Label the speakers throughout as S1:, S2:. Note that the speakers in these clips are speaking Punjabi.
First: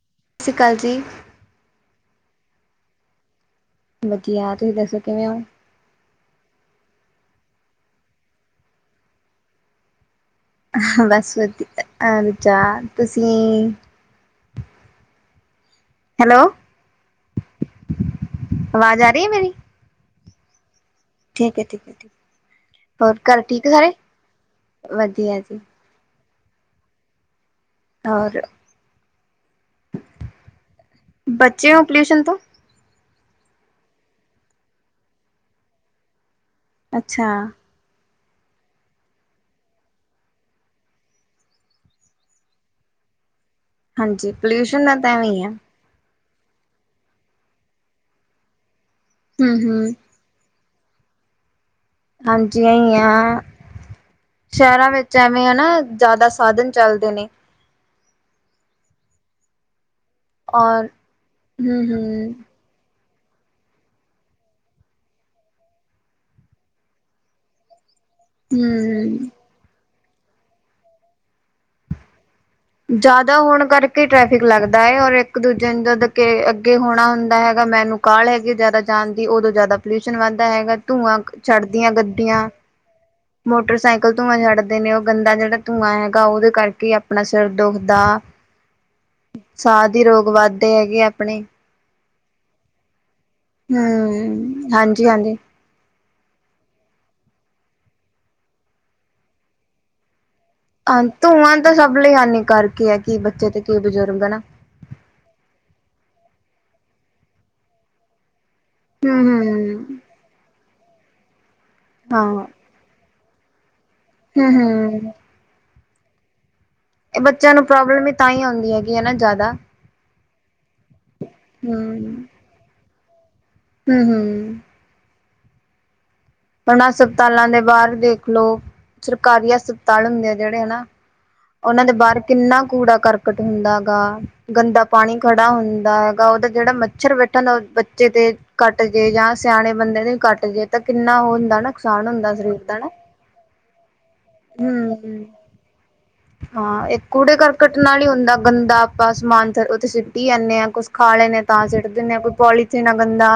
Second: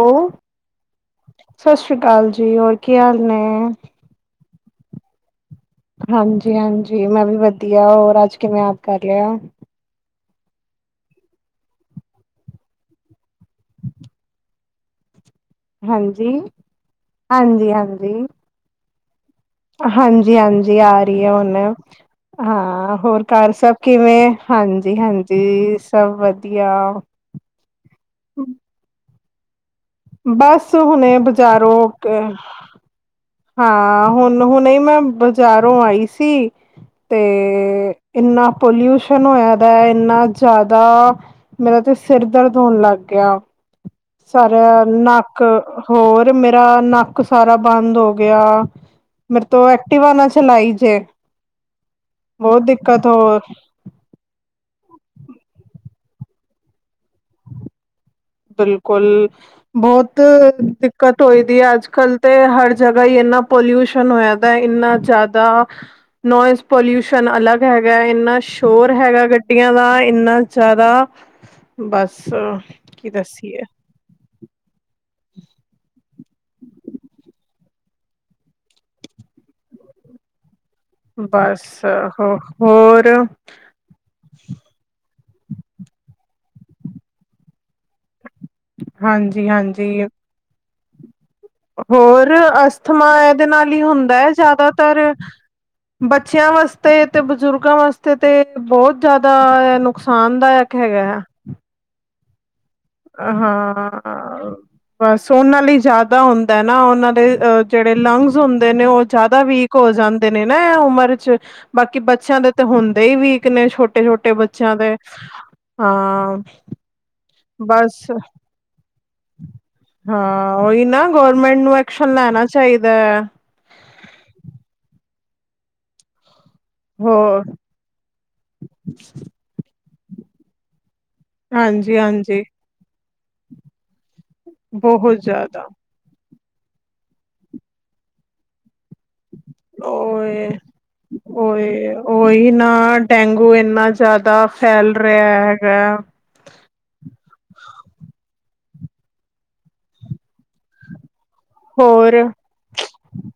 S1: ਔ
S2: ਸ਼ੀ ਅਕਾਲ ਜੀ।
S1: ਸਤਿ ਸ਼੍ਰੀ ਅਕਾਲ ਜੀ, ਹੋਰ ਕੀ ਹਾਲ ਨੇ।
S2: ਵਧੀਆ, ਤੁਸੀਂ ਦੱਸੋ ਕਿਵੇਂ ਓ?
S1: ਹਾਂਜੀ-ਹਾਂਜੀ, ਮੈਂ ਵੀ ਵਧੀਆ ਹੋਰ ਅੱਜ ਕਿਵੇਂ ਆਪ ਕਰ ਲਿਆ?
S2: ਬਸ ਵਧੀਆ, ਹ ਚਾ ਤੁਸੀਂ
S1: [inaudible] ਹਾਂਜੀ,
S2: ਹੈਲੋ
S1: ਹਾਂਜੀ-ਹਾਂਜੀ।
S2: ਆਵਾਜ਼ ਆ ਰਹੀ ਐ ਮੇਰੀ?
S1: ਹਾਂਜੀ-ਹਾਂਜੀ, ਆਹ ਰੀ ਐ ਹੁਣ।
S2: ਠੀਕ ਹੈ ਠੀਕ ਹੈ ਠੀਕ
S1: ਹਾਂ, ਹੋਰ ਘਰ ਸਭ ਕਿਵੇਂ?
S2: ਵਧੀਆ ਜੀ
S1: ਹਾਂਜੀ-ਹਾਂਜੀ। ਸਭ ਵਧੀਆ।
S2: ਔਰ
S1: ਬਸ ਹੁਨੇ ਬੁਜ਼ਾਰੋ
S2: ਬਚੇ ਹੋ
S1: ਹੋਕੇ
S2: ਪੋਲਿਊਸ਼ਨ ਤੋਂ?
S1: ਹਾਂ, ਹੁਣ-ਹੁਣੇ ਮੈਂ ਬਜ਼ਾਰੋਂ ਆਈ ਸੀ, ਤੇ
S2: ਅੱਛਾ
S1: ਇੰਨਾ ਪੋਲਿਊਸ਼ਨ ਹੋਇਆ ਦਾ ਏ। ਇੰਨਾ ਜਾਦਾ ਮੇਰਾ ਤੇ ਸਿਰ ਦਰਦ ਹੋਣ ਲੱਗ ਗਿਆ।
S2: ਹਾਂਜੀ
S1: ਸਾਰਾ
S2: ਪੋਲਿਊਸ਼ਨ ਦਾ ਤਾਂ ਐਵੇਂ
S1: ਨੱਕ
S2: ਹੀ ਆ
S1: ਹੋਰ ਮੇਰਾ ਨੱਕ ਸਾਰਾ ਬੰਦ ਹੋ ਗਿਆ। ਮੇਰੇ
S2: ਹੂੰ
S1: ਤੋਂ
S2: ਹੂੰ
S1: ਐਕਟੀਵਾ ਨਾ ਚਲਾਈ ਜੇ।
S2: ਹਾਂਜੀ,
S1: ਬਹੁਤ ਦਿੱਕਤ
S2: ਯੀਯਾ
S1: ਹੋ
S2: ਸ਼ਹਿਰਾਂ ਵਿੱਚ ਐਵੇਂ ਐ ਨਾ ਜਾਦਾ ਸਾਧਨ ਚੱਲਦੇ ਨੇ।
S1: ਬਿਲਕੁਲ, ਬਹੁਤ
S2: ਔਰ
S1: ਦਿੱਕਤ ਹੋਈ ਦੀ ਏ
S2: ਹੂੰ
S1: ਅੱਜ ਕਲ
S2: ਹੂੰ
S1: ਤੇ ਹਰ ਜਗ੍ਹਾ ਹੀ ਇੰਨਾ ਪੋਲਿਊਸ਼ਨ ਹੋਇਆ ਦਾਏ ਇੰਨਾ ਜਾਦਾ ਨੋਇਸ ਪੋਲਿਊਸ਼ਨ ਅਲੱਗ ਹੈਗੈ, ਇਨਾਂ ਸ਼ੋਰ
S2: ਹੂੰ
S1: ਹੈਗਾ ਗੱਡੀਆਂ ਦਾ ਇਨਾ ਜ਼ਿਆਦਾ, ਬਸ ਕੀ
S2: ਜ਼ਿਆਦਾ
S1: ਦੱਸੀਏ
S2: ਹੋਰਣ ਕਰਕੇ ਟ੍ਰੈਫਿਕ ਲੱਗਦਾ ਏ ਔਰ ਇੱਕ ਦੂਜੇ ਨੂੰ ਜਦ ਕੇ ਅੱਗੇ ਹੋਣਾ ਹੁੰਦਾ ਹੈਗਾ, ਮੈਨੂੰ ਕਾਲ ਹੈਗੀ ਜ਼ਿਆਦਾ ਜਾਣ ਦੀ, ਉਦੋਂ ਜ਼ਿਆਦਾ ਪੋਲਿਊਸ਼ਨ ਵੱਧਦਾ ਹੈਗੇ। ਧੂੰਆਂ
S1: ਬਸ
S2: ਚੜਦੀਆਂ
S1: ਹੋ
S2: ਗੱਡੀਆਂ,
S1: ਹੋਰ
S2: ਮੋਟਰਸਾਈਕਲ ਕਲ ਧੂੰਆਂ ਛੱਡਦੇ ਨੇਂ, ਉਹ ਗੰਦਾ ਜਿਹੜਾ ਧੂੰਆਂ ਹੈਗਾ, ਉਹਦੇ ਕਰਕੇ ਆਪਣਾ ਸਿਰ ਦੁੱਖ ਦਾ
S1: ਹਾਂਜੀ
S2: ਸਾਹ
S1: ਹਾਂਜੀ
S2: ਦੀ ਰੋਗ ਵੱਧਦੇ ਹੈਗੇ ਆਪਣੇ।
S1: ਹੋਰ ਅਸਥਮਾ ਇਹਦੇ ਨਾਲ ਹੀ ਹੁੰਦਾ ਐ
S2: ਹਮ
S1: ਜ਼ਿਆਦਾਤਰ
S2: ਹਾਂਜੀ ਹਾਂਜੀ
S1: ਬੱਚਿਆਂ ਵਾਸਤੇ ਤੇ ਬਜ਼ੁਰਗਾਂ ਵਾਸਤੇ ਤੇ ਬਹੁਤ ਜ਼ਿਆਦਾ ਐ ਨੁਕਸਾਨਦਾਇਕ।
S2: ਹ,
S1: ਹੈਗਾ ਹੈ
S2: ਧੂੰਆਂ ਤਾਂ ਸਭ ਲਈ ਹਾਨਿਕਰਕੇ ਹੀ ਏ, ਕੀ ਬੱਚੇ ਤੇ ਕੀ
S1: ਹਾਂ
S2: ਬਜ਼ੁਰਗ, ਹੈਨਾ?
S1: ਬਸ ਉਹਨਾਂ ਲਈ ਜਾਦਾ ਹੁੰਦਾ ਨਾ, ਉਹਨਾਂ ਦੇ ਜਿਹੜੇ ਲੰਗਸ ਹੁੰਦੇ ਨੇ ਉਹ
S2: ਹਮ
S1: ਜਾਦਾ ਵੀਕ ਹੋ
S2: ਹਮ
S1: ਜਾਂਦੇ ਨੇ ਨਾ ਇਹ ਉਮਰ ਚ ਬਾਕੀ
S2: ਹਾਂ
S1: ਬੱਚਿਆਂ
S2: ਹਮ
S1: ਦੇ ਤੇ ਹੁੰਦੇ ਹੀ ਵੀਕ ਨੇ ਛੋਟੇ-ਛੋਟੇ ਬੱਚਿਆਂ ਦੇ।
S2: ਹਮ
S1: ਹਾਂ
S2: ਇਹ ਬੱਚਿਆਂ ਨੂੰ
S1: ਬਸ
S2: ਪ੍ਰੋਬਲਮ ਵੀ ਤਾਂ ਹੀ ਹੁੰਦਿਆਂ ਹੈਗ
S1: ਹਾਂ, ਉਹੀ ਨਾ ਗੌਰਮੈਂਟ ਨੂੰ ਐਕਸ਼ਨ ਲੈਣਾ ਚਾਹੀਦੈ।
S2: ਹੁੰ-ਹੁੰ। ਹੁਣ
S1: ਹੋ
S2: ਹਸਪਤਾਲਾਂ ਦੇ ਬਾਹਰ ਦੇਖ ਲਓ, ਸਰਕਾਰੀ ਹਸਪਤਾਲ ਹੁੰਦੇ ਆ ਜਿਹੜੇ ਹਨਾ। [unintelligible] ਉਹਨਾਂ ਦੇ
S1: ਹਾਂਜੀ
S2: ਬਾਹਰ
S1: ਹਾਂਜੀ
S2: ਕਿੰਨਾ ਕੂੜਾ ਕਰਕਟ ਹੁੰਦਾ ਹੈ ਗਾ, ਗੰਦਾ
S1: ਬਹੁਤ
S2: ਪਾਣੀ ਖੜਾ
S1: ਜ਼ਿਆਦਾ
S2: ਹੁੰਦਾ। ਉਹਦਾ ਜਿਹੜਾ ਮੱਛਰ ਬੈਠਾ ਹੁੰਦਾ, ਉਹ ਬੱਚੇ ਤੇ, ਕੱਟ ਜੇ ਜਾਂ ਸਿਆਣੇ ਬੰਦੇ ਦੇ ਕੱਟ ਜੇ ਤਾਂ ਕਿੰਨਾ ਉਹ ਹੁੰਦਾ
S1: ਉਈ
S2: ਨੁਕਸਾਨ ਹੁੰਦਾ
S1: ਓਹੀ
S2: ਸਰੀਰ ਦਾ ਨਾ
S1: ਨਾਂ, ਡੇਗੂ ਇੰਨਾ ਜ਼ਿਆਦਾ ਫੈਲ ਰਿਆ।
S2: ਹੂੰ।
S1: ਹੈਗਾ।
S2: ਹਾਂ ਇਹ ਕੂੜੇ ਕਰਕੱਟ ਨਾਲ ਹੀ ਹੁੰਦਾ, ਗੰਦਾ ਆਪਾਂ ਸਮਾਨ ਉੱਥੇ ਸਿੱਟੀ ਜਾਂਣੇ ਆਂ। ਕੁਛ ਖਾਲੇ ਨੇ ਤਾਂ ਸਿੱਟ ਦੇਣੇ
S1: ਹੋਰ
S2: ਆਂ, ਕੋਈ ਪੋਲੀ ਥੀਨ ਗੰਦਾ,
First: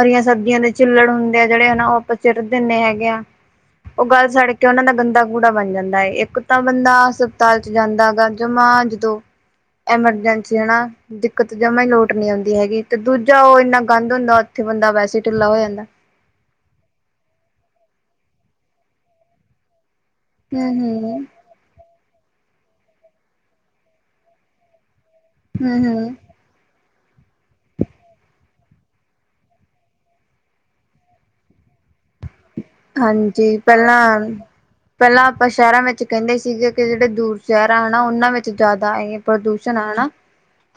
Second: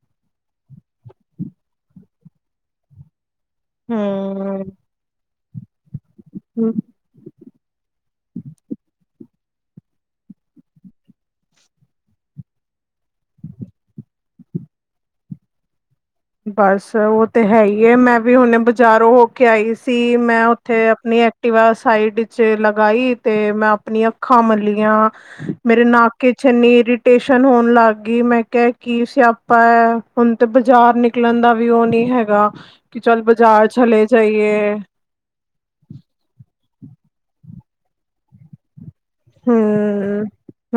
S2: ਹਰੀਆਂ ਸਬਜ਼ੀਆਂ ਦੇ ਛਿੱਲੜ ਹੁੰਦੇ ਆ ਜਿਹੜੇ ਨਾਂ ਉਹ ਆਪਾਂ ਸਿੱਟ ਦਿੰਦੇ ਹੈਗੇ ਆਂ। ਉਹ ਗੱਲ ਸੜ
S1: ਹਮ
S2: ਕੇ ਉਹਨਾਂ ਦਾ ਗੰਦਾ ਕੂੜਾ ਬਣ ਜਾਂਦਾ ਏ ਇੱਕ ਤਾਂ ਬੰਦਾ ਸੁ ਹਸਪਤਾਲ ਚ ਜਾਂਦਾ ਏਗਾ, ਜਮਾ ਦੋਂ ਐਮਰਜੈਂਸੀ ਹੈ ਨਾਂ ਦਿੱਕਤ ਜਮਾਂ ਹੀ ਲੋਟ ਨਹੀਂ ਆਉਂਦੀ ਹੈਗੀ ਤੇ, ਦੂਜਾ ਉਹ ਇੰਨਾ ਗੰਦ ਹੁੰਦਾ ਉੱਥੇ ਬੰਦਾ ਵੈਸੇ ਢਿੱਲਾ ਹੋ ਜਾਂਦਾ।
S1: ਬਸ ਉਹ ਤੇ ਹੈ ਈਏ, ਮੈਂ ਵੀ ਹੁਣ ਬਾਜ਼ਾਰੋਂ ਹੋ ਕੇ ਆਈ ਸ ਸੀ ਮੈਂ ਉੱਥੇ ਆਪਣੀ
S2: ਹੂੰ-ਹੂੰ,
S1: ਏਕਟੀਵਾ ਸਾਈਡ ਚ ਲਗਾਈ ਤੇ ਮੈਂ ਆਪਣੀਆਂ ਅੱਖਾਂ ਮਲੀਆਂ ਮੇਰੇ
S2: ਹੂੰ-ਹੂੰ
S1: ਨੱਕ ਚ ਇੰਨ੍ਹੀਂ ਇਰੀਟੇਸ਼ਨ ਹੋਣ ਲੱਗ ਗਈ, ਮੈਂ ਕਿਆ ਕੀ ਸਿਆਪਾ? ਹੁਣ ਤੇ ਬਾਜ਼ਾਰ ਨਿਕਲ ਨਿਕਲਣ ਦਾ ਵੀ ਉਹ ਨ੍ਹੀਂ ਹੈਗਾ, ਕਿ ਚੱਲ
S2: ਹਾਂਜੀ
S1: ਬਾਜ਼ਾਰ ਚਲੇ
S2: ਪਹਿਲਾਂ
S1: ਜਾਈਏ।
S2: ਪਹਿਲਾਂ ਆਪਾਂ ਸ਼ਹਿਰਾਂ ਵਿੱਚ ਕਹਿੰਦੇ ਸੀਗੇ ਕਿ ਜਿਹੜੇ ਦੂਰ ਸ਼ਹਿਰਾਂ ਹਨ, ਉਹਨਾਂ ਵਿੱਚ ਜ਼ਿਆਦਾ ਏ ਪ੍ਰਦੂਸ਼ਣ ਐ ਹੈਨਾਂ?
S1: ਹਮ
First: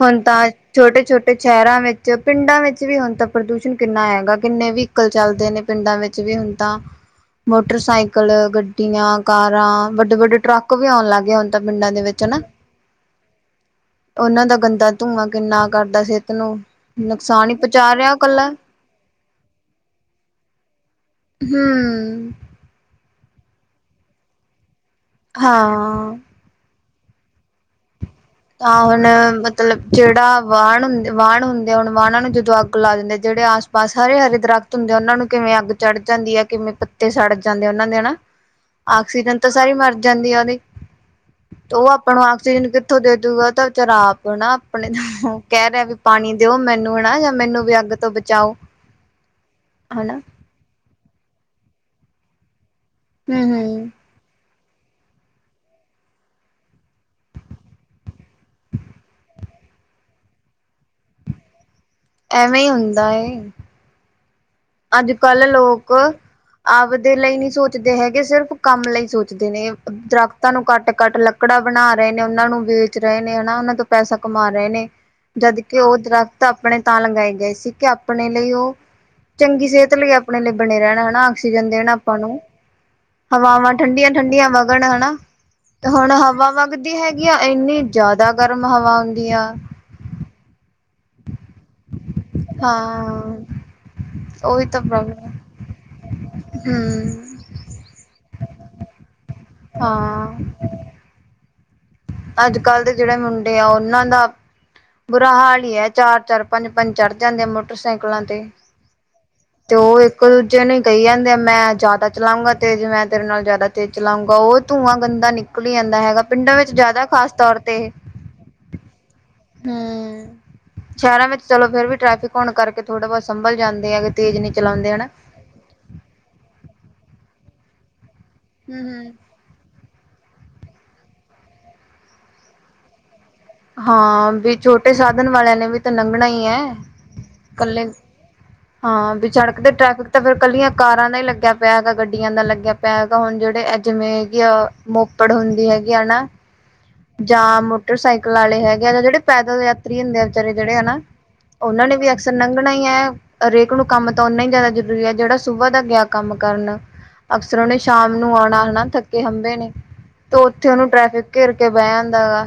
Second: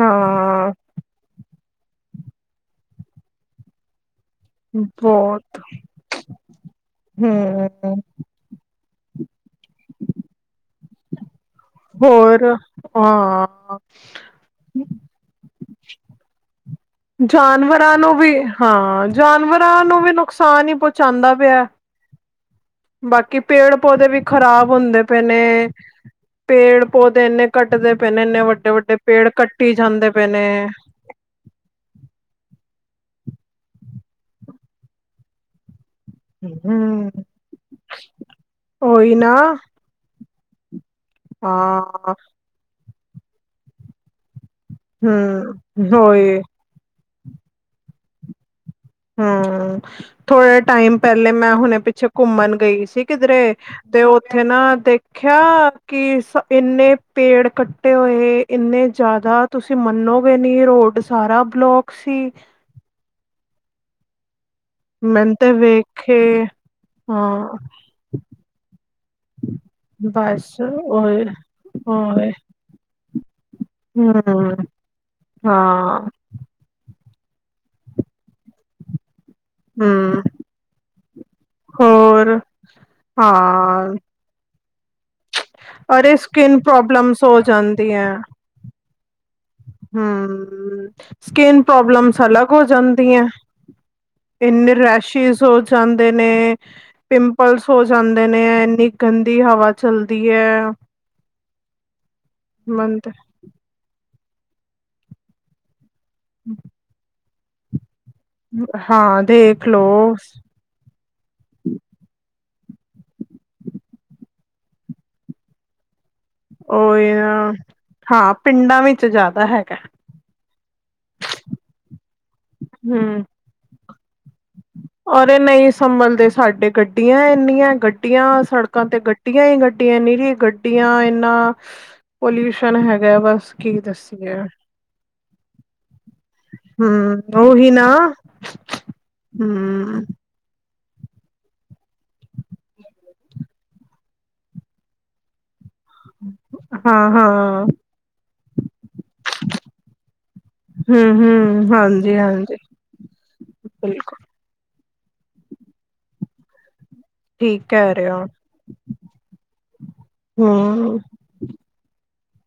S2: ਹੁਣ ਤਾਂ ਛੋਟੇ-ਛੋਟੇ ਸ਼ਹਿਰਾਂ ਵਿੱਚ, ਪਿੰਡਾਂ ਵਿੱਚ ਵੀ ਹੁਣ ਤਾਂ ਪ੍ਰਦੂਸ਼ਣ ਕਿੰਨਾ ਹੈਗਾ। ਕਿੰਨੇ ਵੀਕਲ
S1: ਬਹੁਤ
S2: ਚੱਲਦੇ ਨੇਂ ਪਿੰਡਾਂ ਵਿੱਚ ਵੀ ਹੁਣ ਤਾਂ
S1: ਹਮ
S2: ਮੋਟਰਸਾਈਕਿਲ ਗੱਡੀਆਂ, ਕਾਰਾਂ, ਵੱਡੇ-ਵੱਡੇ ਟਰੱਕ ਵੀ ਆਉਣ ਲੱਗ ਗਏ ਹੁਨ। ਪਿੰਡਾਂ ਦੇ ਵਿੱਚ ਹਨਾਂ?
S1: ਹੋਰ ਹਾਂ
S2: ਉਹਨਾਂ ਦਾ ਗੰਦਾ ਧੂੰਆਂ ਕਿੰਨਾ ਕਰਦਾ, ਸਿਹਤ ਨੂੰ ਨੁਕਸਾਨ ਹੀ ਪਹੁੰਚਾ
S1: ਜਾਨਵਰਾਂ
S2: ਰਿਹਾ
S1: ਨੂੰ ਵੀ,
S2: ਕੱਲਾ
S1: ਹਾਂ ਜਾਨਵਰਾਂ ਨੂੰ ਵੀ ਨੁਕਸਾਨ ਹੀ ਪੁੱਛ
S2: ਹਂ।
S1: ਬਾਕੀ ਪੇੜ ਪੌਦੇ ਵੀ ਖ਼ਰਾਬ ਹੁੰਦੇ ਪਏ ਨੇਂ।
S2: ਹਾਂ।
S1: ਪੇੜ ਪੌਦੇ ਇੰਨੇ ਕੱਟਦੇ ਪਏ ਨੇਂ।
S2: ਤਾਂ ਹੁਣ ਮਤਲਬ ਜਿਹੜਾ
S1: ਨੇ
S2: ਵਾਹਣ, ਹੁੰਦ ਵਾਹਣ ਹੁੰਦ ਹੁਣ ਵਾਹਣਾਂ ਨੂੰ ਜਦੋਂ ਅੱਗ ਲਾ ਦਿੰਦੇ, ਜਿਹੜੇ ਆਸ-ਪਾਸ ਹਰੇ ਹਰੇ ਦਰੱਖ਼ਤ ਹੁੰਦੇ ਉਹਨਾਂ ਨੂੰ ਕਿਵੇਂ ਅੱਗ ਚੜ੍ਹ ਜਾਂਦੀ ਆ ਕਿਵੇਂ
S1: ਹਮ
S2: ਪੱਤੇ ਸੜ ਜਾਂਦੇ ਉਹਨਾਂ ਦੇ ਹਨਾਂ,
S1: ਉਹੀ ਨਾ
S2: ਆਕਸੀਜਨ ਤਾਂ ਸਾਰੀ ਮਰ ਜਾਂਦੀ ਆ ਉਹਦੀ, ਤੇ ਉਹ
S1: ਹਾਂ
S2: ਆਪਾਂ ਨੂੰ ਆਕਸੀਜਨ ਕਿੱਥੋਂ ਦੇ ਦੂਗਾ ਤਾਂ ਵਿਚਾਰਾ ਆਪ ਨਾਂ ਆਪਣੇ [unintelligible] ਕਹਿ ਰਿਹਾ
S1: ਹਮ
S2: ਵੀ
S1: ਉਹੀ
S2: ਪਾਣੀ ਦਿਓ, ਮੈਨੂੰ ਹੈਨਾਂ ਜਾਂ ਮੈਨੂੰ ਵੀ ਅੱਗ ਤੋਂ ਬਚਾਓ।
S1: ਹਂ,
S2: ਹਨਾ
S1: ਥੋੜੇ ਟਾਈਮ ਪਹਿਲੇ ਮੈਂ ਹੁਣੇ ਪਿੱਛੇ ਘੁੰਮਣ ਗਈ ਸੀ
S2: ਹੂੰ
S1: ਕਿਧਰੇ
S2: ਹੂੰ
S1: ਦੇ ਉਹ ਉਥੇ ਨਾਂ ਦੇਖਿਆ ਕਿ ਇੰਨੇ, ਪੇੜ ਕੱਟੇ ਹੋਏ ਇੰਨੇਂ ਜ਼ਿਆਦਾ। ਤੁਸੀਂ ਮੰਨੋਗੇ ਨੀਂ ਰੋਡ ਸਾਰਾ ਬਲੋਕ। ਸੀ
S2: ਐਵੇਂ ਹੀ ਹੁੰਦਾ ਏ। ਅੱਜ
S1: ਮੈਨੂੰ
S2: ਕੱਲ
S1: ਤੇ
S2: ਲੋਕ
S1: ਵੇਖੇ
S2: ਆਪਦੇ ਲਈ ਨਹੀਂ
S1: ਹਾਂ
S2: ਸੋਚਦੇ ਹੈਗੇ, ਸਿਰਫ਼ ਕੰਮ ਲਈ ਸੋਚਦੇ ਨੇਂ ਦਰੱਖਤਾਂ
S1: ਬਸ
S2: ਨੂੰ ਕੱਟ-ਕੱਟ
S1: ਓਏ
S2: ਲ ਕੱਕੜਾ ਬਣਾ ਰਹੇ ਨੇ
S1: ਓਏ
S2: ਉਹਨਾਂ ਨੂੰ ਵੇਚ ਰਹੇ ਨੇ ਹਨਾ ਉਹਨਾਂ ਤੋਂ
S1: ਹੂੰ
S2: ਪੈਸਾ ਕਮਾ ਰਹੇ ਨੇ। ਜਦ ਕਿਿ ਉਹ
S1: ਹਾਂ
S2: ਦਰਖਤ ਆਪਣੇ ਤਾਂ ਲਗਾਏ ਗਏ ਸੀ ਕਿ ਆਪਣੇ ਲਈ ਉਹ ਚੰਗੀ ਸਿਹਤ ਲਈ
S1: ਹੂੰ
S2: ਆਪਣੇ ਲਈ ਬਣੇ ਰਹਿਣ, ਹਨਾਂ ਆਕਸੀਜਨ ਦੇਣ ਆਪਾਂ ਨੂੰ
S1: ਹੋਰ
S2: ਹਵਾਵਾਂ
S1: ਹਾਂ
S2: ਠੰਡੀਆਂ ਠੰਡੀਆਂ ਵਗਣ ਹਨਾਂ, ਤੇ ਹੁਣ
S1: ਅਰੇ
S2: ਹਵਾ
S1: ਸਕਿਨ
S2: ਵਗਦੀ
S1: ਪ੍ਰੋਬਲਮਸ
S2: ਹੈਗੀ ਆ
S1: ਹੋ
S2: ਇੰਨੀ
S1: ਜਾਂਦੀ
S2: ਜ਼ਿਆਦਾ ਗਰਮ ਹਵਾ ਹੁੰਂਦੀ ਆ
S1: ਹਂ, ਸਕਿਨ ਪ੍ਰੋਬਲਮਸ ਅਲੱਗ ਹੋ ਜਾਂਦੀਆਂ।
S2: ਹਾਂ ਉਹੀ
S1: ਇੰਨੇ
S2: ਤਾਂ ਪ੍ਰੋਬਲਮ
S1: ਰੈਸ਼ਜ਼ ਹੋ ਜਾਂਦੇ ਨੇਂ
S2: ਹੂੰ
S1: ਪਿੰਪਲਸ ਹੋ ਜਾਂਦੇ ਨੇਂ ਇੰਨੀ ਗੰਦੀ ਹਵਾ ਚੱਲਦੀ
S2: ਹਾਂ
S1: ਐ।
S2: ਅੱਜ ਕੱਲ ਦੇ ਜਿਹੜੇ ਮੁੰਡੇ ਆ, ਉਹਨਾਂ ਦਾ ਬੁਰਾ ਹਾਲ ਹੀ ਐ ਚਾਰ-ਚਾਰ ਪੰਜ ਪੰਜ ਚੜ ਜਾਂਦੇ ਆ ਮੋਟਰਸਾਈਕਲਾਂ ਤੇ,
S1: ਹਾਂ ਦੇਖ
S2: ਤੇ ਉਹ
S1: ਲਓ
S2: ਇੱਕ ਬੱਚੇ ਨੂੰ ਕਹੀ ਜਾਂਦੇ ਆ ਮੈਂ ਜ਼ਿਆਦਾ ਚਲਾਗਾ ਤੇਜ਼ ਮੈਂ ਤੇਰੇ ਨਾਲ ਜ਼ਿਆਦਾ ਤੇਜ਼ ਚਲਾਉਂਗਾ ਉਹ ਧੂੰਆਂ ਗੰਦਾ ਨਿਕ ਨਿਕਲ ਹੀ ਜਾਂਦਾ ਹੈਗਾ ਪਿੰਡਾਂ ਵਿੱਚ ਜ਼ਿਆਦਾ
S1: ਉਹੀ
S2: ਖਾਸ
S1: ਨਾ
S2: ਤੌਰ ਤੇ
S1: ਹਾਂ ਪਿੰਡਾਂ ਵਿੱਚ ਜ਼ਿਆਦਾ ਹੈਗਾ
S2: ਹਮ ਸ਼ਹਿਰਾਂ ਵਿੱਚ ਚਲੋ ਫਿਰ ਵੀ ਟ੍ਰੈਫਿਕ ਹੋਣ ਕਰਕੇ ਥੋੜਾ ਬਹੁਤ
S1: ਹੂੰ
S2: ਸੰਭਲ ਜਾਂਦੇ ਆ ਤੇਜ਼ ਨਹੀਂ ਚਲਾਉਂਦੇ ਹਨਾ
S1: ਅਰੇ ਨਹੀਂ ਸੰਭਲ ਦੇ ਸਾਡੇ ਗੱਡੀਆਂ ਇੰਨੀਆਂ ਗੱਡੀਆਂ ਸੜਕਾਂ ਤੇ
S2: ਹੂੰ-ਹੂੰ।
S1: ਗੱਡੀਆਂ ਹੀ ਗੱ ਗੱਡੀਆਂ ਨ ਰਹੀ ਗੱਡੀਆਂ ਇੰਨਾ ਪੋਲਿਊਸ਼ਨ ਹੈਗਾ ਬਸ ਕੀ
S2: ਹਾਂ
S1: ਦੱਸੀਏ
S2: ਵੀ ਛੋਟੇ ਸਾਧਨ ਵਾਲਿਆਂ ਨੇ ਵੀ ਤਾਂ ਲੰਘਣਾ ਹੀ ਹੈ
S1: ਹੂੰ ਉਹੀ
S2: ਇਕੱਲੇ
S1: ਨਾ
S2: ਹਾਂ ਵੀ ਸੜਕ ਤੇ
S1: ਹੂੰ
S2: ਟ੍ਰੈਫਿਕ ਤਾਂ ਫਿਰ ਇਕੱਲੀਆਂ ਕਾਰਾਂ ਦਾ ਹੀ ਲੱਗਿਆ ਪਿਆ ਹੈਗਾ ਗੱਡੀਆਂ ਦਾ ਲੱਗਿਆ ਪਿਆ ਹੈਗਾ ਹੁਣ ਜਿਹੜੇ ਇਹ ਜਿਵੇਂਗੀ ਆ ਮੋਪੜ ਹੁੰਦੀ ਹੈਗੀ ਨਾ
S1: ਹਾਂ
S2: ਜਾਂ
S1: ਹਾਂ
S2: ਮੋਟਰਸਾਈਕਲ ਵਾਲੇ ਹੈਗੇ ਆ ਜਾਂ ਜਿਹੜੇ ਪੈਦਲ ਯਾਤਰੀ ਹੁੰਦੇ ਆ ਵਿਚਾਰੇ ਜਿਹੜੇ ਆ ਨਾ
S1: ਹੂੰ ਹੂੰ
S2: ਉਹਨਾਂ ਨੇ ਵੀ
S1: ਹਾਂਜੀ
S2: ਅਕਸਰ
S1: ਹਾਂਜੀ
S2: ਲੰਘਣਾ ਹੀ ਰਰੇਕ ਨੂੰ ਕੰਮ
S1: ਬਿਲਕੁਲ
S2: ਤਾਂ ਨਾ ਹੀ ਜ਼ਿਆਦਾ ਜ਼ਰੂਰੀ ਹੈ ਜਿਹੜਾ ਸੁਬਹ ਦਾ ਗਿਆ ਕੰਮ ਕਰਨ ਅਫਸਰ
S1: ਠੀਕ
S2: ਉਹ ਨੇ
S1: ਕਹਿ ਰਹੇ
S2: ਸ਼ਾਮ
S1: ਹੋ
S2: ਨੂੰ ਆਉਣਾ ਹਨਾ ਥੱਕੇ ਹੰਭੇ ਨੇ ਤੇ ਉੱਥੇ ਉਹਨੂੰ
S1: ਹਮ
S2: ਟ੍ਰੈਫਿਕ ਘਿਰ ਕੇ ਬਹਿ ਜਾਂਦਾ ਗਾ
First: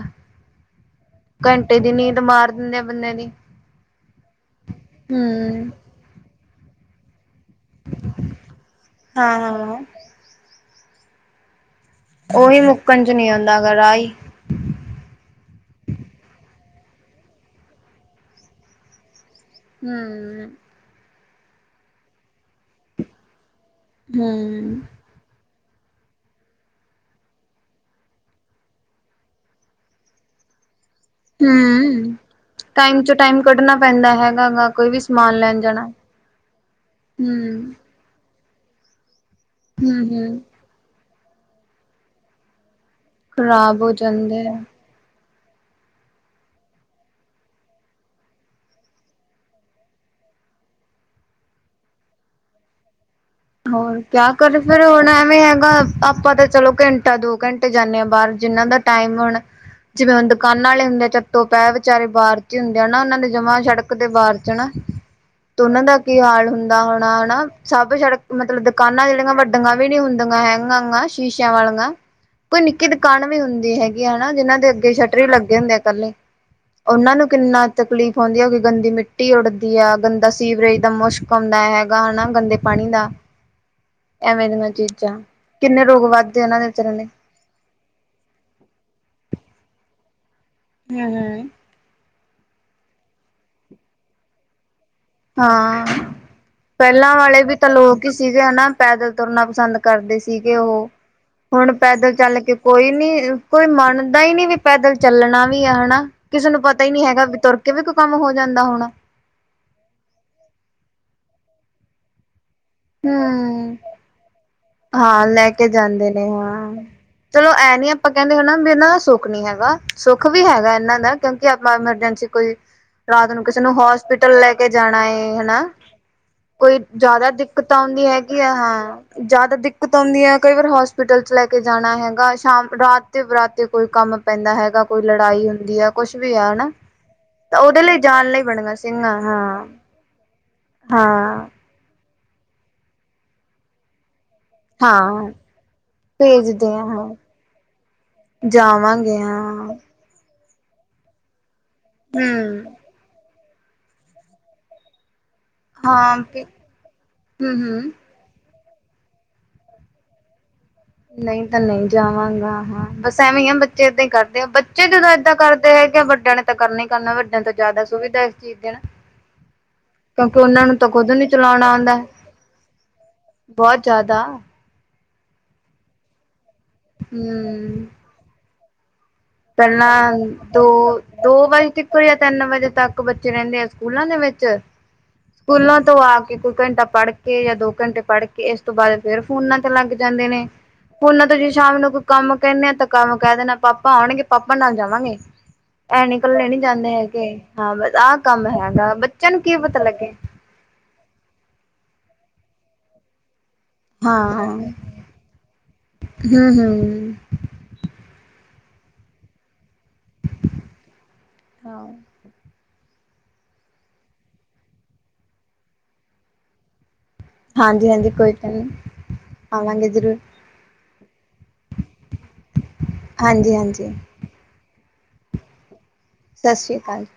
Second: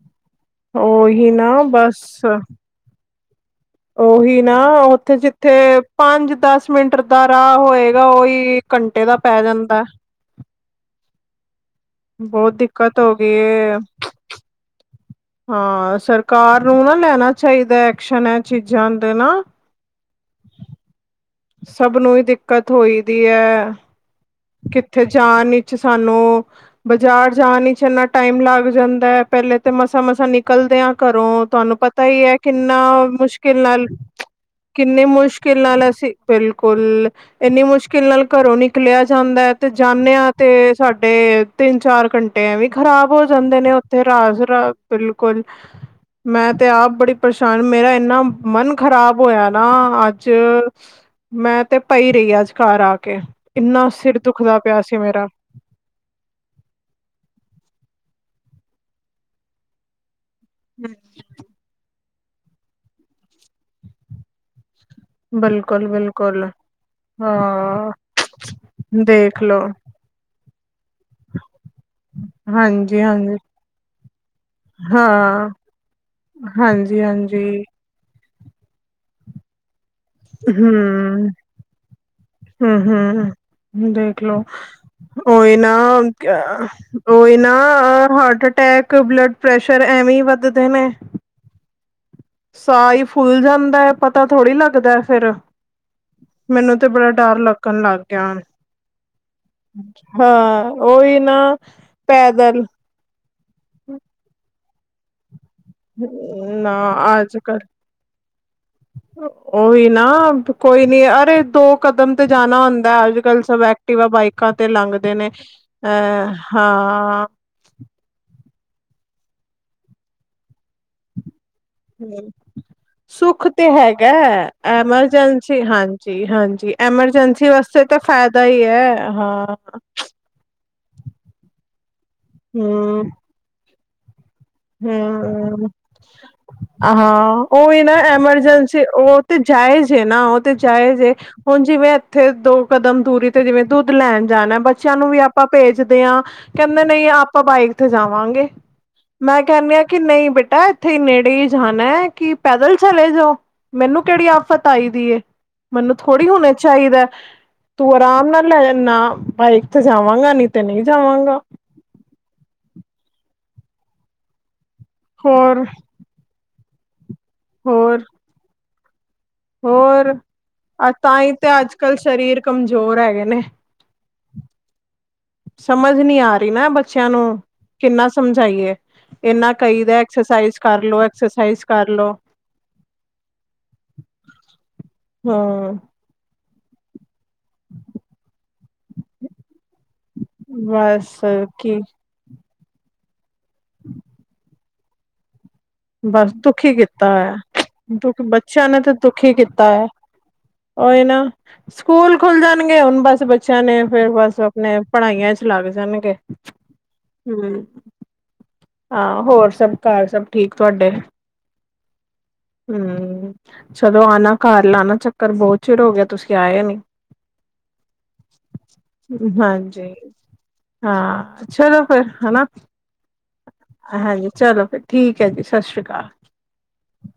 S1: ਉਹੀ ਨਾ ਬਸ
S2: ਬੰਨੇ ਬੰਨਿਆਂ ਦੀ
S1: ਉਹੀ ਨਾ, ਉੱਥੇ
S2: ਹੂੰ,
S1: ਜਿੱਥੇ ਪੰਜ ਦਸ। ਮਿੰਟ ਦਾ ਰਾਹ ਹੋਏਗਾ, ਉਹੀ ਘੰਟੇ ਦਾ ਪੈ
S2: ਹਾਂ-ਹਾਂ,
S1: ਜਾਂਦਾ। ਬਹੁਤ
S2: ਉਓਹੀ
S1: ਦਿੱਕਤ
S2: ਮੁੱਕਣ ਚ
S1: ਹੋ
S2: ਨਹੀਂੀ
S1: ਗਈ
S2: ਆਉਂਦਾਗਾ
S1: ਹੈ
S2: ਰਾਹੀ।
S1: ਹਾਂ ਸਰਕਾਰ ਨੂੰ ਨਾ ਲੈਣਾ ਚਾਹੀਦਾ ਐਕਸ਼ਨ, ਇਹ ਚੀਜ਼ਾਂ ਦੇ ਨਾ
S2: ਹਮ।
S1: ਸਭ ਨੂੰ ਹੀ ਦਿੱਕਤ, ਹੋਈ ਦੀ ਹੈ।
S2: ਹਮ।
S1: ਫੇਰ ਜਾਣ ਵਿੱਚ ਸਾਨੂੰ ਬਾਜ਼ਾਰ ਜਾਣ ਚ ਇੰਨਾ ਟਾਈਮ ਲੱਗ ਜਾਂਦਾ ਹੈ ਪਹਿਲੇ ਤੇ ਮਸਾਂ ਮਸਾਂ ਨ ਨਿਕਲਦਿਆਂ ਘਰੋਂ ਤੁਹਾਨੂੰ ਪਤਾ
S2: ਹੂੰ।
S1: ਹੀ ਹੈ ਕਿੰਨਾ
S2: ਟਾਈਮ ਚ ਟਾਈਮ
S1: ਮੁਸ਼ਕਿਲ
S2: ਕੱਢਣਾ
S1: ਨਾਲ
S2: ਪੈਂਦਾ ਹੈਗਾ ਗਾ ਕੋਈ ਵੀ
S1: ਕਿੰਨੀ
S2: ਸਮਾਨ ਲੈਣ
S1: ਮੁਸ਼ਕਿਲ
S2: ਜਾਣਾ।
S1: ਨਾਲ ਅਸੀਂ ਬਿਲਕੁਲ ਇੰਨੀ
S2: ਹੂੰ,
S1: ਮੁਸ਼ਕਿਲ ਕਿਲ ਨਾਲ ਘਰੋਂ ਨਿਕਲਿਆ ਜਾਂਦਾ ਹੈ ਤੇ ਜਾਂਨਿਆ
S2: ਹੂੰ-ਹੂੰ,
S1: ਤੇ ਸਾਡੇ ਤਿੰਨ ਚਾਰ ਘੰਟੇ ਐ ਵੀ ਖ਼ਰਾਬ ਹੋ ਜਾਂਦੇ ਨੇ
S2: ਖ਼ਰਾਬ ਹੋ
S1: ਉੱਥੇ ਰਾਜ
S2: ਜਾਂਦੇ ਆ।
S1: ਰਾ ਬਿਲਕੁਲ ਮੈਂ ਤੇ ਆਪ ਬੜੀ ਪਰੇਸ਼ਾਨ ਮੇਰਾ ਇਨਾ ਮਨ ਖ਼ਰਾਬ ਹੋਇਆ ਨਾ ਅੱਜ ਮੈਂ ਤੇ ਪਈ ਰਹੀ ਆ ਅੱਜ ਘਰ ਆ ਕੇ ਇੰਨਾ
S2: ਹੋਰ
S1: ਸਿਰ
S2: ਕਿਆ
S1: ਦੁਖਦਾ
S2: ਕਰ
S1: ਪਿਆ
S2: ਫਿਰ
S1: ਸੀ
S2: ਹੁਣ
S1: ਮੇਰਾ
S2: ਐਵੇਂ ਹੈਗਾ ਆਪਾਂ ਤਾਂ ਚਲੋ ਘੰਟਾ ਦੋ ਘੰਟੇ ਜਾਂਦੇ ਹਾਂ ਬਾਹਰ ਜਿੰਹਨਾਂ ਦਾ ਟਾਈਮ ਹੁਣ ਜਿਵੇਂ ਹੁਣ ਦੁਕਾਨ ਵਾਲੇ ਹੁੰਦੇ ਚੱਤ ਤੋਂ ਪੈ ਵਿੱਚ ਬ ਵਿਚਾਰੇ ਬਾਹਰ ਚ ਹੀ ਹੁੰਦੇ ਆ ਨਾ ਉਹਨਾਂ ਦੇ ਜਮਾ ਸੜਕ ਤੇ ਬਾਹਰ ਚ ਨਾ ਤੇ ਉਹਨਾਂ
S1: ਬਿਲਕੁਲ
S2: ਦਾ ਕੀ
S1: ਬਿਲਕੁਲ
S2: ਹਾਲ ਹੁੰਦਾ ਹੋਣਾ ਹਨਾ
S1: ਹਾਂ
S2: ਸਭ ਸੜਕ ਮਤਲਬ ਦੁਕਾਨਾਂ ਜਿਹੜੀਆਂ
S1: ਦੇਖਲੋ
S2: ਵੱਡੀਆਂ ਵੀ ਨੀ ਹੁੰਦੀਆਂ ਹੈਗ ਸ਼ੀਸ਼ਿਆਂ ਵਾਲੀਆਂ ਕੋਈ ਨਿੱਕੀ
S1: ਹਾਂਜੀ
S2: ਦੁਕਾਨ
S1: ਹਾਂਜੀ
S2: ਵੀ ਹੁੰਦੀ ਹੈਗੀ ਹੈਾ ਜਿਨਾਂ ਦੇ ਅੱਗੇ ਸ਼ਟਰੀ
S1: ਹਾਂ
S2: ਲੱਗੇ ਹੁੰਦੇ ਆ ਇਕੱਲੇ
S1: ਹਾਂਜੀ,
S2: ਉਹਨਾਂ ਨੂੰ
S1: ਹਾਂਜੀ।
S2: ਕਿੰਨਾ ਤਕਲੀਫ਼ ਹੂੰਦੀ ਐ, ਕਿ ਗੰਦੀ ਮਿੱਟੀ ਉੱਡਦੀ ਆ ਗੰਦੀ, ਦਾ ਸੀਵਰੇਜ ਦਾ
S1: ਹਮ
S2: ਮੁਸ਼ਕ ਆਦਾ ਹੈਗਾ ਹਨਾ, ਗੰਦੇ ਪਾਣੀ ਦਾ,
S1: ਹੂੰ-ਹੂੰ ਦੇਖਲੋ
S2: ਐਵੇਂ ਦੀਆਂ ਚੀਜ਼ਾਂ
S1: ਓ ਇਹ ਨਾ
S2: ਕਿੰਨੇ ਰੋਗ ਵੱਧਦੇ ਉਹਨਾਂ ਦੇ ਵਿਚਾਰਿਆਂ ਦੇ
S1: ਓ ਨਾ ਹਾਰਟ ਅਟੈਕ ਬਲੱਡ ਪ੍ਰੈਸ਼ਰ ਐਵੇਂ ਵੱਧਦੇ ਨੇ
S2: ਹਮ ਹਮ
S1: ਸਾਹ ਹੀ ਫੁੱਲ ਜਾਂਦਾ ਹੈ ਪਤਾ ਥੋੜ੍ਹੀ ਲੱਗਦਾ ਫਿਰ
S2: ਹਾਂ
S1: ਮੈਨੂੰ ਤੇ ਬੜਾ
S2: ਪਹਿਲਾਂ
S1: ਡਰ
S2: ਵਾਲੇ ਵੀ ਤਾਂ
S1: ਲੱਗਣ ਲੱਗ
S2: ਲੋਕ ਹੀ
S1: ਗਿਆ
S2: ਸੀਗੇ ਹਨਾ ਪੈਦਲ ਤੁਰਨਾ ਪਸੰਦ ਕਰਦੇ
S1: ਹਾਂ
S2: ਸੀਗੇ ਉਹ
S1: ਉਹੀ ਨਾ
S2: ਹੁਣ ਪੈਦਲ ਚੱਲ ਕੇ ਕੋਈ ਨੀ ਕੋਈ ਮੰਨਦਾ ਹੀ ਨਹੀਂ ਵੀ ਪੈਦਲ ਚੱਲਣਾ ਵੀ ਆ ਹਨਾ ਕਿਸੇ ਨੂੰ
S1: ਨਾ
S2: ਪਤਾ ਹੀ ਨੀ ਹੈਗਾ
S1: ਅੱਜ
S2: ਵੀ ਤੁਰ
S1: ਕੱਲ
S2: ਕੇ ਵੀ ਕੋਈ ਕੰਮ ਹੋ ਜਾਂਦਾ ਹੋਣਾ
S1: ਉਹੀ ਨਾ ਕੋਈ ਨੀ ਅਰੇ ਦੋ ਕਦਮ ਤੇ ਜਾਣਾ ਹੁੰ ਅੱਜ ਕੱਲ੍ਹ ਸਬ
S2: ਹਮ
S1: ਐਕਟੀਵਾ ਬਾਈਕਾਂ ਤੇ ਲੰਘਦੇ
S2: ਹਾਂ
S1: ਨੇ
S2: ਲੈ ਕੇ ਜਾਂਦੇ ਨੇ
S1: ਅਹ ਹਾਂ
S2: ਚਲੋ ਐ ਨੀ ਆਪਾਂ ਕਹਿੰਦੇ ਹਨ ਨਾ ਬਿਨਾਂ ਸੁੱਖ ਨੀ ਹੈਗਾ, ਸੁੱਖ ਵੀ ਹੈਗਾ ਇਹਨਾਂ ਦਾ ਕਿਉਂਕਿ ਆਪਾਂ ਐਮਰਜੈਂਸੀ ਕੋਈ। ਰਾਤ ਨੂੰ
S1: ਸੁੱਖ
S2: ਕਿਸੇ
S1: ਤੇ
S2: ਨੂੰ
S1: ਹੈਗਾ
S2: ਹੋਸਪਿਟਲ ਲੈ ਕੇ ਜਾਣਾ ਹਨਾ,
S1: ਐਮਰਜੈਂਸੀ ਹਾਂਜੀ ਹਾਂਜੀ
S2: ਕੋਈ ਜ਼ਿਆਦਾ
S1: ਐਮਰਜੈਂਸੀ
S2: ਦਿੱਕਤ
S1: ਵਾਸਤੇ ਤਾਂ
S2: ਆਉਂਦੀ ਹੈਗੀ,
S1: ਫਾਇਦਾ
S2: ਆ
S1: ਹੀ ਹੈ
S2: ਹਾਂ ਜ਼ਿਆਦਾ ਦਿੱਕਤ ਆਉਂਦੀ। ਕਈ ਵਾਰ ਹੋਸਪਿਟਲ ਚ ਲੈ ਕੇ ਜਾਣਾ ਹੈਗਾ, ਸ਼ਾਮ ਰਾਤ
S1: ਹਮ
S2: ਤੇ ਬਰਾਤੇ ਕੋਈ ਕੰਮ ਪੈਂਦਾ ਹੈਗਾ, ਕੋਈ ਲੜਾਈ
S1: ਹਮ
S2: ਹੁੰਦੀ ਆ ਕੁਛ ਵੀ ਆ ਹਨਾ,
S1: ਹਾਂ
S2: ਤਾਂ ਉਹਦੇ
S1: ਉਹੀ ਨਾ
S2: ਲਈ ਜਾਣ ਲਈ ਬਣ ਗਿਆ
S1: ਐਮਰਜੈਂਸੀ
S2: ਸੀ ਗਿਆ।
S1: ਉਹ ਤੇ ਜਾਏ ਜੇ ਨਾ ਉਹ ਤੇ ਜਾਏ ਜੇ ਹੁਣ ਜਿਵੇਂ ਇੱਥੇ ਦੋ ਕਦਮ ਦੂਰੀ ਤੇ ਜਿਵੇਂ ਦੁੱਧ ਲੈਣ ਜਾਣਾ। ਬੱਚਿਆਂ ਨੂੰ ਵੀ
S2: ਹਾਂ
S1: ਆਪਾਂ ਭੇਜਦੇ ਹਾਂ,
S2: ਭੇਜਦੇ
S1: ਕਹਿੰਦੇ
S2: ਆ ਹਾਂ
S1: ਨਹੀਂ ਆਪਾਂ ਬਾਈਕ ਤੇ ਜਾਵਾਂਗੇ
S2: ਜਾਵਾਂਗੇ
S1: ਮੈਂ
S2: ਹਾਂ
S1: ਕਹਿੰਨੀ ਆ। ਕਿ ਨਹੀਂ ਬੇਟਾ ਇੱਥੇ ਨੇੜੇ ਜਾਣਾ ਕਿ
S2: ਹਮ
S1: ਪੈਦਲ, ਚਲੇ ਜਾਓ, ਮੈਨੂੰ ਕਿਹੜੀ ਆਫ਼ਤ ਆਈ ਦੀ ਐ। ਮੈਨੂੰ
S2: ਹਾਂ ਹਮ
S1: ਥੋੜ੍ਹੀ ਹੋਣਾ ਚਾਹੀਦਾ,
S2: ਹਮ
S1: ਤੂੰ ਆਰਾਮ ਨਾਲ ਲੈ ਨਾ ਬਾਈਕ ਤੇ ਜਾਵਾਂਗਾ, ਨੀ ਤੇ ਨਹੀਂ, ਜਾਵਾਂਗਾ
S2: ਨਹੀਂ ਤਾਂ ਨਹੀਂ ਜਾਵਾਂਗਾ, ਹਾਂ ਬਸ ਐਵੇਂ ਆ ਬੱਚੇ ਏਦਾਂ ਹੀ ਕਰਦੇ ਆ। ਜਦ ਏਦਾਂ
S1: ਹੋਰ
S2: ਕਰਦੇ ਹੈਗੇ, ਵੱਡਿਆਂ ਨੇ ਤਾਂ ਕਰਨਾ ਹੀ ਕਰਨਾ ਵੱਡਿਆਂ ਤੋਂ ਜ਼ਿਆਦਾ
S1: ਹੋਰ
S2: ਸੁਵਿਧਾ ਇਸ ਚੀਜ਼ ਦੇ ਨਾ।
S1: ਹੋਰ
S2: ਕਿਉਂਕਿ ਉਹਨਾਂ ਨੂੰ ਤਾਂ ਖੁਦ ਨੀ
S1: ਤਾਂਹੀ ਤੇ
S2: ਚਲਾਉਣਾ ਆਉਂਦਾ
S1: ਅੱਜ-ਕੱਲ੍ਹ ਸਰੀਰ ਕਮਜ਼ੋਰ ਹੈਗੇ ਨੇ।
S2: ਬਹੁਤ ਜ਼ਿਆਦਾ,
S1: ਸਮਝ ਨਹੀਂ ਆ ਰਹੀ ਨਾ ਬੱਚਿਆਂ ਨੂੰ
S2: ਹਮ
S1: ਕਿੰਨਾ ਸਮਝਾਈਏ। ਕਈ ਦਾ
S2: ਪਹਿਲਾਂ
S1: ਐਕਸਰਸਾਈਜ਼,
S2: ਦੋ
S1: ਕਰ ਲੋ
S2: ਦੋ
S1: ਐਕਸਰਸਾਈਜ਼
S2: ਵਜੇ
S1: ਕਰ
S2: ਤੱਕ
S1: ਲੋ
S2: ਜਾਂ, ਤਿੰਨ ਵਜੇ ਤੱਕ ਬੱਚੇ ਰਹਿੰਦੇ ਆ ਸਕੂਲਾਂ ਦੇ ਵਿੱਚ
S1: ਹਮ
S2: ਸਕੂਲਾਂ ਤੋਂ ਆ ਕੇ ਇੱਕ ਘੰਟਾ ਪੜ੍ਹ ਕੇ, ਕੇ ਜਾਂ ਦੋ ਘੰਟੇ ਪੜ੍ਹ ਕੇ ਇਸ ਤੋਂ ਬਾਅਦ ਫੇਰ ਫੋਨਾਂ ਤੇ ਲੱਗ ਜਾਂਦੇ ਨੇ,
S1: ਬਸ
S2: ਫੋਨਾ ਤੋਂ ਜੇ ਸ਼ਾਮ
S1: ਕੀ
S2: ਨੂੰ ਕੰਮ ਕਹਿੰਨੇ ਆ, ਤਾਂ ਕੰਮ ਕਹਿ ਦੇਣਾ ਪਾਪਾ ਆਣਗੇ ਪਾਪਾ ਨਾਲ ਜਾਵਾਂਗੇ। ਐ ਨੀ
S1: ਬਸ
S2: ਕੱਲੇ ਨੀ
S1: ਦੁਖੀ
S2: ਜਾਂਦੇ
S1: ਕੀਤਾ ਹੋਇਆ
S2: ਹੈਗੇ, ਹਾਂ ਬਸ ਆਹ
S1: ਦੁੱਖ
S2: ਕੰਮ
S1: ਬੱਚਿਆਂ
S2: ਹੈਗਾ, ਬੱਚਿਆਂ ਨੂੰ ਕੀ ਪਤਾ ਲੱਗੇ।
S1: ਓਹੀ ਨਾ ਸਕੂਲ ਖੁੱਲ ਜਾਣਗੇ, ਹੁਣ ਬਸ ਬੱਚਿਆਂ ਨੇ, ਫੇਰ
S2: ਹਾਂ
S1: ਬਸ
S2: ਹਮ
S1: ਆਪਣੇ ਪੜ੍ਹਾਈਆਂ ਚ ਲੱਗ ਜਾਣਗੇ
S2: ਹਮ
S1: ਹੂੰ, ਹਾਂ ਹੋਰ ਸਭ ਘਰ ਸਭ ਠੀਕ ਤੁਹਾਡੇ?
S2: ਹਾਂ।
S1: ਹੂੰ ਚਦੋ ਆਣਾ ਘਰ ਲਾਣਾ ਚੱਕਰ ਬਹੁਤ ਚਿਰ ਹੋ ਗਿਆ, ਤੁਸੀਂ ਆਏ ਨੀ।
S2: ਹਾਂਜੀ, ਹਾਂਜੀ ਕੋਈ ਗੱਲ ਨਹੀਂ
S1: ਹਾਂਜੀ
S2: ਆਵਾਂਗੇ ਜ਼ਰੂਰ।
S1: ਹਾਂ ਚਲੋ ਫਿਰ ਹਨਾ। ਹਾਂਜੀ ਚਲੋ, ਫਿਰ ਠੀਕ ਹੈ ਜੀ ਸਤਿ ਸ਼੍ਰੀ ਅਕਾਲ।
S2: ਸਤਿ ਸ਼੍ਰੀ ਅਕਾਲ ਜੀ।